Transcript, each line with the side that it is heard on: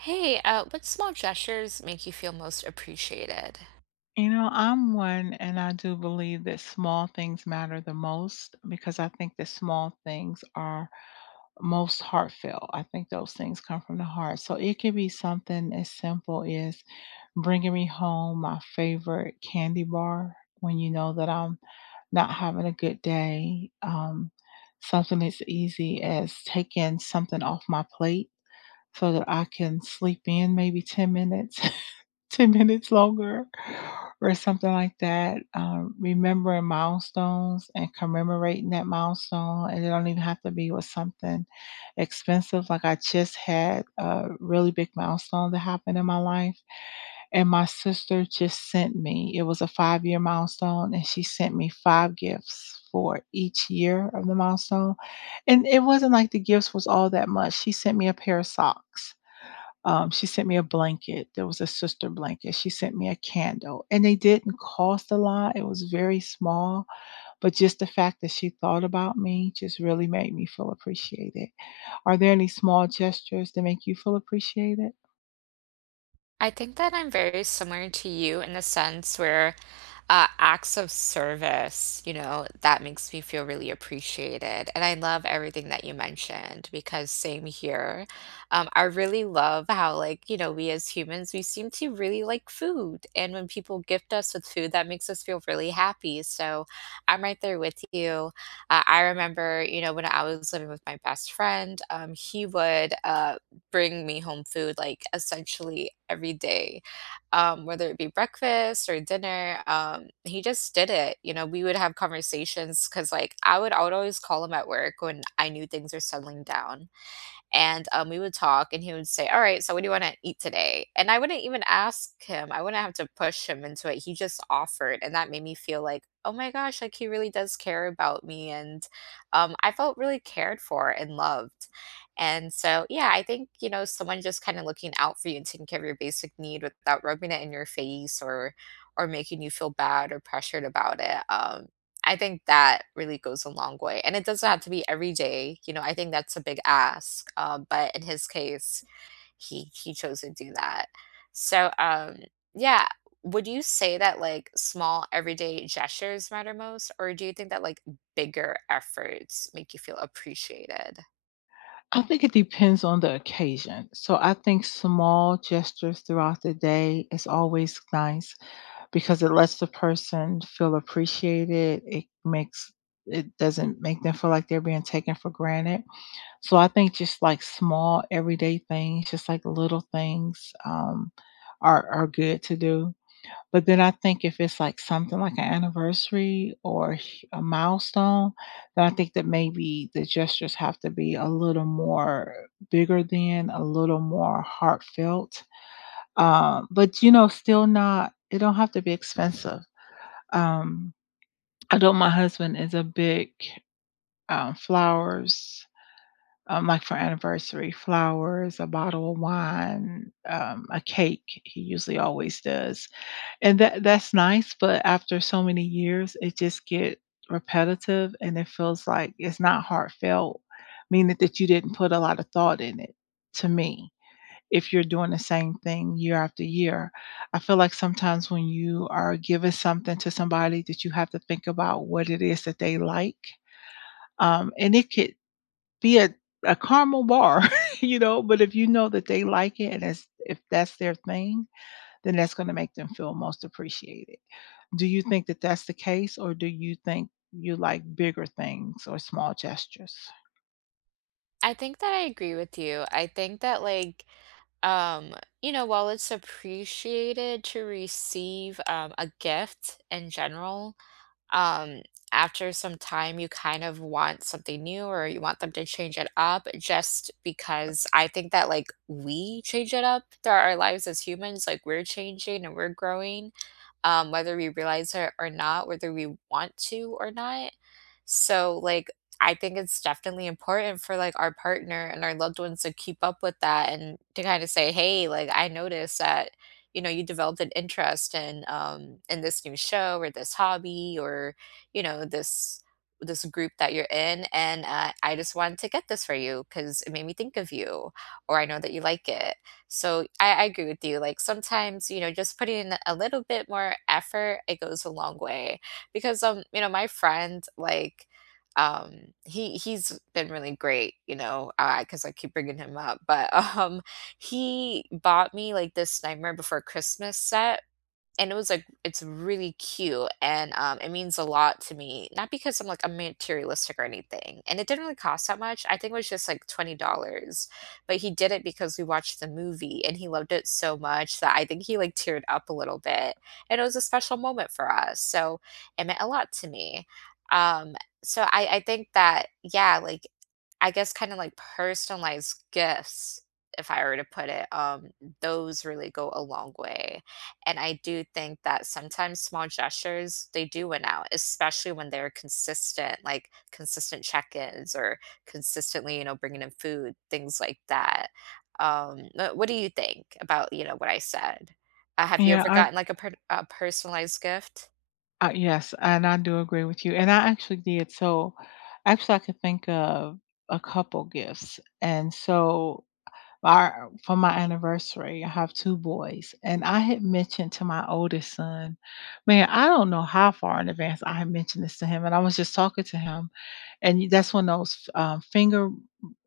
right: Hey, what small gestures make you feel most appreciated?
left: I'm one, and I do believe that small things matter the most because I think that small things are most heartfelt. I think those things come from the heart. So it could be something as simple as bringing me home my favorite candy bar when you know that I'm not having a good day. Something as easy as taking something off my plate so that I can sleep in maybe 10 minutes, 10 minutes longer, or something like that. Remembering milestones and commemorating that milestone. And it don't even have to be with something expensive. Like I just had a really big milestone that happened in my life. And my sister just sent me, it was a 5-year milestone, and she sent me five gifts for each year of the milestone. And it wasn't like the gifts was all that much. She sent me a pair of socks. She sent me a blanket. There was a sister blanket. She sent me a candle, and they didn't cost a lot. It was very small, but just the fact that she thought about me just really made me feel appreciated. Are there any small gestures that make you feel appreciated?
right: I think that I'm very similar to you in the sense where acts of service, you know, that makes me feel really appreciated. And I love everything that you mentioned because same here. I really love how, like, you know, we as humans, we seem to really like food. And when people gift us with food, that makes us feel really happy. So I'm right there with you. I remember, you know, when I was living with my best friend, he would bring me home food like essentially every day, whether it be breakfast or dinner. He just did it. You know, we would have conversations because, like, I would always call him at work when I knew things were settling down. And, we would talk and he would say, "All right, so what do you wanna eat today?" And I wouldn't even ask him, I wouldn't have to push him into it, he just offered, and that made me feel like, "Oh my gosh," like, he really does care about me, and, I felt really cared for and loved. And so, yeah, I think, you know, someone just kinda looking out for you and taking care of your basic need without rubbing it in your face or making you feel bad or pressured about it, I think that really goes a long way, and it doesn't have to be every day, you know, I think that's a big ask, but in his case, he chose to do that. So, yeah, would you say that, like, small everyday gestures matter most, or do you think that, like, bigger efforts make you feel appreciated?
left: I think it depends on the occasion. So I think small gestures throughout the day is always nice because it lets the person feel appreciated. It doesn't make them feel like they're being taken for granted. So I think just like small everyday things, just like little things, are good to do. But then I think if it's like something like an anniversary or a milestone, then I think that maybe the gestures have to be a little more bigger than a little more heartfelt. But still not. It don't have to be expensive. Um, I know my husband is a big, flowers, like for anniversary, flowers, a bottle of wine, a cake. He usually always does, and that's nice. But after so many years, it just get repetitive, and it feels like it's not heartfelt, meaning that you didn't put a lot of thought in it. To me, if you're doing the same thing year after year, I feel like sometimes when you are giving something to somebody that you have to think about what it is that they like, and it could be a caramel bar, but if you know that they like it and it's if that's their thing, then that's gonna make them feel most appreciated. Do you think that that's the case, or do you think you like bigger things or small gestures?
right: I think that I agree with you. I think that, like, um, you know, while it's appreciated to receive, a gift in general, um, after some time, you kind of want something new or you want them to change it up just because I think that like we change it up throughout our lives as humans, like we're changing and we're growing, whether we realize it or not, whether we want to or not. So, like, I think it's definitely important for like our partner and our loved ones to keep up with that and to kind of say, hey, like, I noticed that you know you developed an interest in this new show or this hobby or you know this group that you're in, and I just wanted to get this for you because it made me think of you or I know that you like it. So I agree with you. Like sometimes, you know, just putting in a little bit more effort, it goes a long way. Because you know, my friend, like, he's been really great, you know, because I keep bringing him up. But he bought me like this Nightmare Before Christmas set, and it was like it's really cute, and it means a lot to me, not because I'm like I'm materialistic or anything, and it didn't really cost that much. I think it was just like $20, but he did it because we watched the movie and he loved it so much that I think he like teared up a little bit, and it was a special moment for us, so it meant a lot to me. um so I think that, yeah, like, I guess kind of like personalized gifts, if I were to put it, those really go a long way. And I do think that sometimes small gestures, they do win out, especially when they're consistent, like consistent check-ins or consistently, you know, bringing in food, things like that. What do you think about, you know, what I said? Have you
left: Yeah,
right: ever Mhm. gotten like a, per- a personalized gift?
left: I yes, and I do agree with you, and I actually did. So, actually, I could think of a couple gifts, and so our for my anniversary. I have 2 boys, and I had mentioned to my oldest son man, I don't know how far in advance I had mentioned this to him, and I was just talking to him, and that's when those, finger,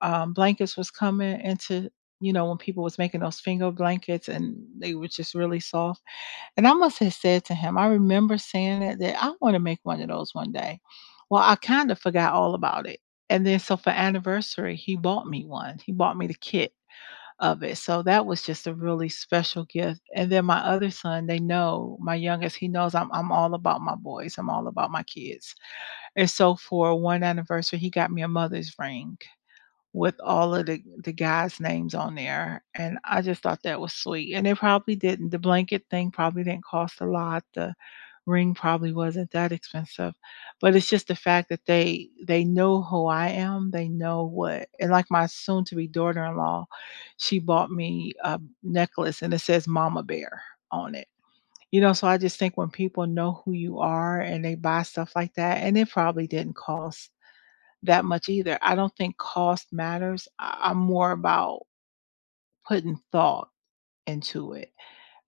left: blankets was coming into when people was making those finger blankets, and they were just really soft, and I must have said to him I remember saying it that I wanna make one of those one day. Well, I kinda forgot all about it, and then so for anniversary, he bought me one. He bought me the kit, of it. So that was just a really special gift. And then my other son, they know, my youngest, he knows I'm all about my boys. I'm all about my kids. And so for one anniversary, he got me a mother's ring with all of the guys' names on there, and I just thought that was sweet, and it probably didn't the blanket thing probably didn't cost a lot, the ring probably wasn't that expensive, but it's just the fact that they know who I am, they know what and like my soon to be daughter-in-law, she bought me a necklace and it says mama bear on it, so I just think when people know who you are and they buy stuff like that and it probably didn't cost that much either. I don't think cost matters. I'm more about putting thought into it,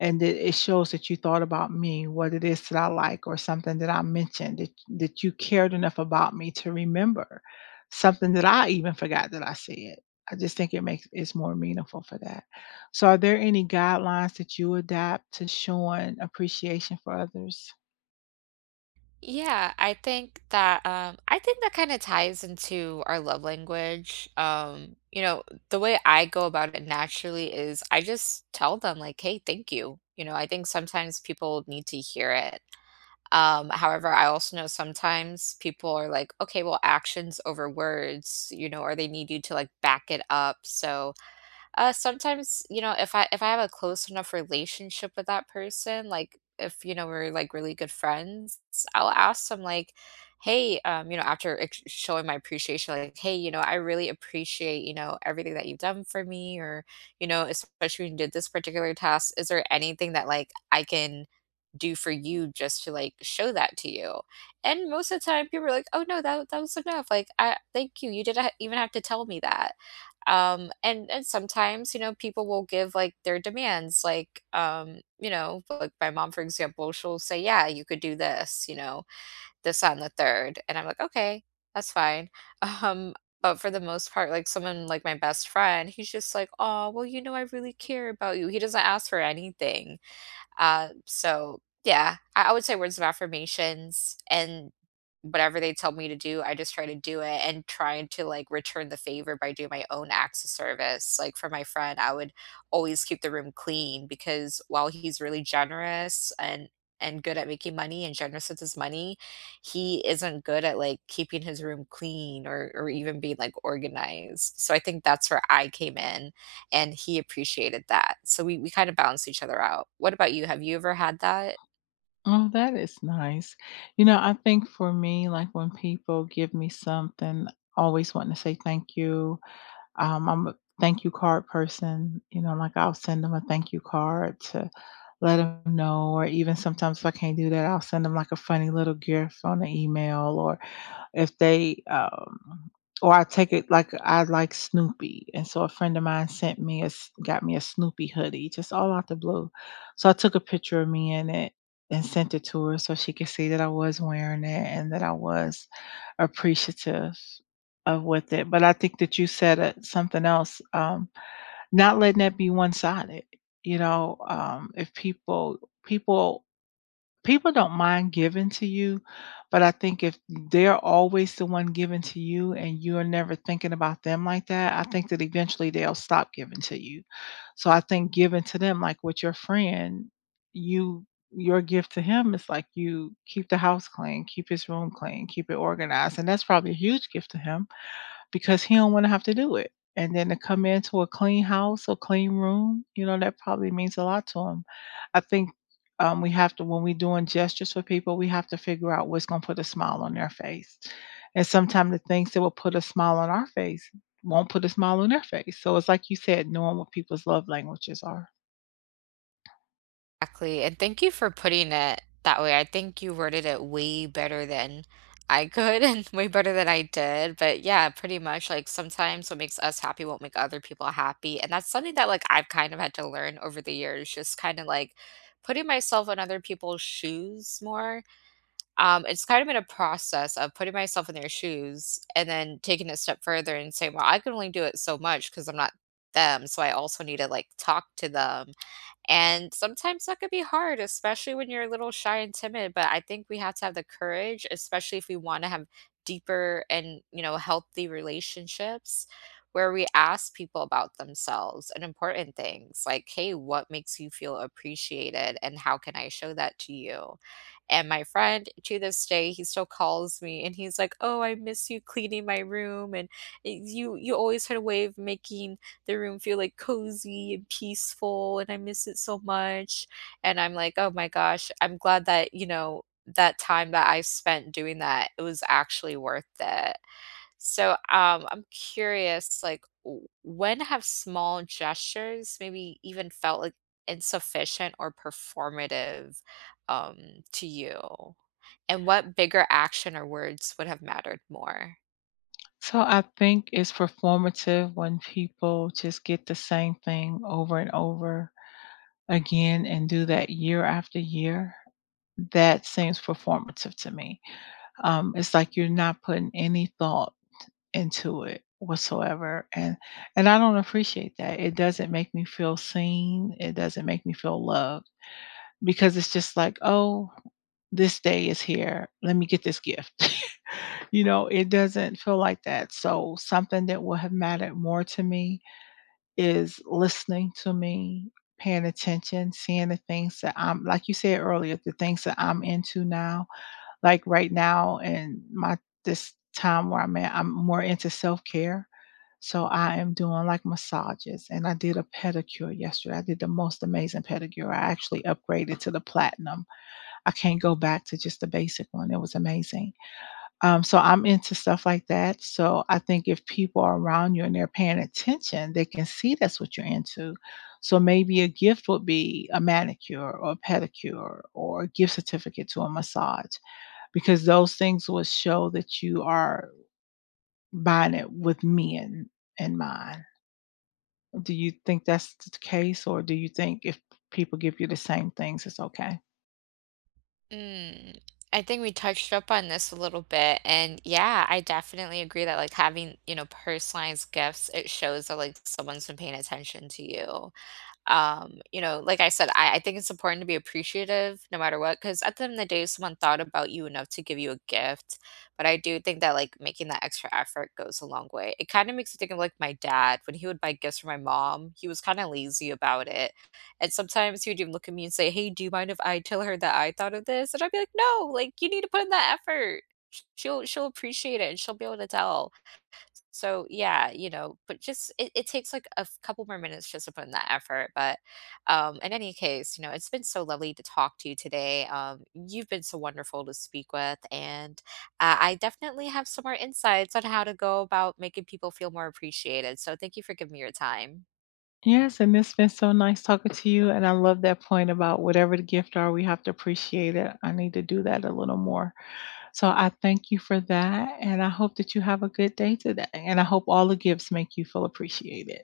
left: and it shows that you thought about me, what it is that I like or something that I mentioned that you cared enough about me to remember something that I even forgot that I said. I just think it's more meaningful for that. So are there any guidelines that you adapt to showing appreciation for others?
right: Yeah, I think that kind of ties into our love language. You know, the way I go about it naturally is I just tell them like, "Hey, thank you." You know, I think sometimes people need to hear it. However, I also know sometimes people are like, "Okay, well, actions over words," you know, or they need you to like back it up. So, sometimes, you know, if I have a close enough relationship with that person, like if you know we're like really good friends, I'll ask them like, "Hey, you know, after showing my appreciation, like, hey, you know, I really appreciate you know everything that you've done for me, or you know, especially when you did this particular task. Is there anything that like I can do for you just to like show that to you?" And most of the time, people are like, "Oh no, that was enough. Like, I thank you. You didn't even have to tell me that." And sometimes, you know, people will give like their demands, like you know, like my mom, for example, she'll say, yeah, you could do this, you know, this on the third, and I'm like, okay, that's fine. um but for the most part, like someone like my best friend, he's just like, oh well, you know, I really care about you. He doesn't ask for anything. So yeah, I would say words of affirmations, and whatever they tell me to do, I just try to do it, and trying to like return the favor by doing my own acts of service. Like for my friend, I would always keep the room clean because while he's really generous and good at making money and generous with his money, he isn't good at like keeping his room clean or even being like organized. So I think that's where I came in, and he appreciated that. So we kind of balance each other out. What about you? Have you ever had that?
left: Oh, that is nice. I think for me, like when people give me something, always wanting to say thank you. I'm a thank you card person. Like I'll send them a thank you card to let them know, or even sometimes if I can't do that, I'll send them like a funny little gift on the email, if they or I take it like I like Snoopy. And so a friend of mine sent me a s- got me a Snoopy hoodie just all out the blue. So I took a picture of me in it and sent it to her so she could see that I was wearing it and that I was appreciative of with it. But I think that you said something else not letting that be one-sided. If people People don't mind giving to you, but I think if they're always the one giving to you and you're never thinking about them like that, I think that eventually they'll stop giving to you. So I think giving to them, like with your friend, you your gift to him is like you keep the house clean, keep his room clean, keep it organized. And that's probably a huge gift to him because he don't want to have to do it. And then to come into a clean house or clean room, that probably means a lot to him. I think we have to, when we're doing gestures for people, we have to figure out what's going to put a smile on their face. And sometimes the things that will put a smile on our face won't put a smile on their face. So it's like you said, knowing what people's love languages are.
right: Exactly. And thank you for putting it that way. I think you worded it way better than I could and way better than I did. But yeah, pretty much like sometimes what makes us happy won't make other people happy. And that's something that like I've kind of had to learn over the years, just kind of like putting myself in other people's shoes more. It's kind of been a process of putting myself in their shoes and then taking it a step further and saying, "Well, I can only do it so much because 'cause I'm not them, so I also need to, like, talk to them, and sometimes that could be hard, especially when you're a little shy and timid. But I think we have to have the courage, especially if we want to have deeper and, you know, healthy relationships where we ask people about themselves and important things like, hey, what makes you feel appreciated? And how can I show that to you?" And my friend to this day, he still calls me and he's like, "Oh, I miss you cleaning my room. And you always had a way of making the room feel, like, cozy and peaceful, and I miss it so much," and I'm like, "Oh my gosh, I'm glad that, you know, that time that I spent doing that, it was actually worth it." So, I'm curious, like, w when have small gestures maybe even felt, like, insufficient or performative, to you? And what bigger action or words would have mattered more?
left: So I think it's performative when people just get the same thing over and over again and do that year after year. That seems performative to me. It's like you're not putting any thought into it whatsoever, and I don't appreciate that. It doesn't make me feel seen. It doesn't make me feel loved because it's just like, "Oh, this day is here. Let me get this gift." It doesn't feel like that. So something that will have mattered more to me is listening to me, paying attention, seeing the things that I'm like you said earlier, the things that I'm into now like, right now in my this time where I'm at, I'm more into self-care, so I am doing, like, massages, and I did a pedicure yesterday. I did the most amazing pedicure. I actually upgraded to the platinum. I can't go back to just the basic one. It was amazing. So I'm into stuff like that, so I think if people are around you and they're paying attention, they can see that's what you're into. So maybe a gift would be a manicure or a pedicure or a gift certificate to a massage because those things will show that you are buying it with me in mind. Do you think that's the case, or do you think if people give you the same things, it's okay?
right: Mm, I think we touched up on this a little bit, and yeah, I definitely agree that like having, you know, personalized gifts, it shows that like someone's been paying attention to you. You know, like I said, I think it's important to be appreciative no matter what, because at the end of the day, someone thought about you enough to give you a gift. But I do think that like making that extra effort goes a long way. It kind of makes me think of like my dad when he would buy gifts for my mom. He was kind of lazy about it, and sometimes he would even look at me and say, "Hey, do you mind if I tell her that I thought of this?" And I'd be like, "No, like you need to put in that effort. She'll appreciate it and she'll be able to tell." So yeah, you know, but just it takes like a couple more minutes just to put in that effort. But in any case, you know, it's been so lovely to talk to you today. You've been so wonderful to speak with, and I definitely have some more insights on how to go about making people feel more appreciated. So thank you for giving me your time.
left: Yes, and it's been so nice talking to you. And I love that point about whatever the gift are, we have to appreciate it. I need to do that a little more. So I thank you for that. And I hope that you have a good day today. And I hope all the gifts make you feel appreciated.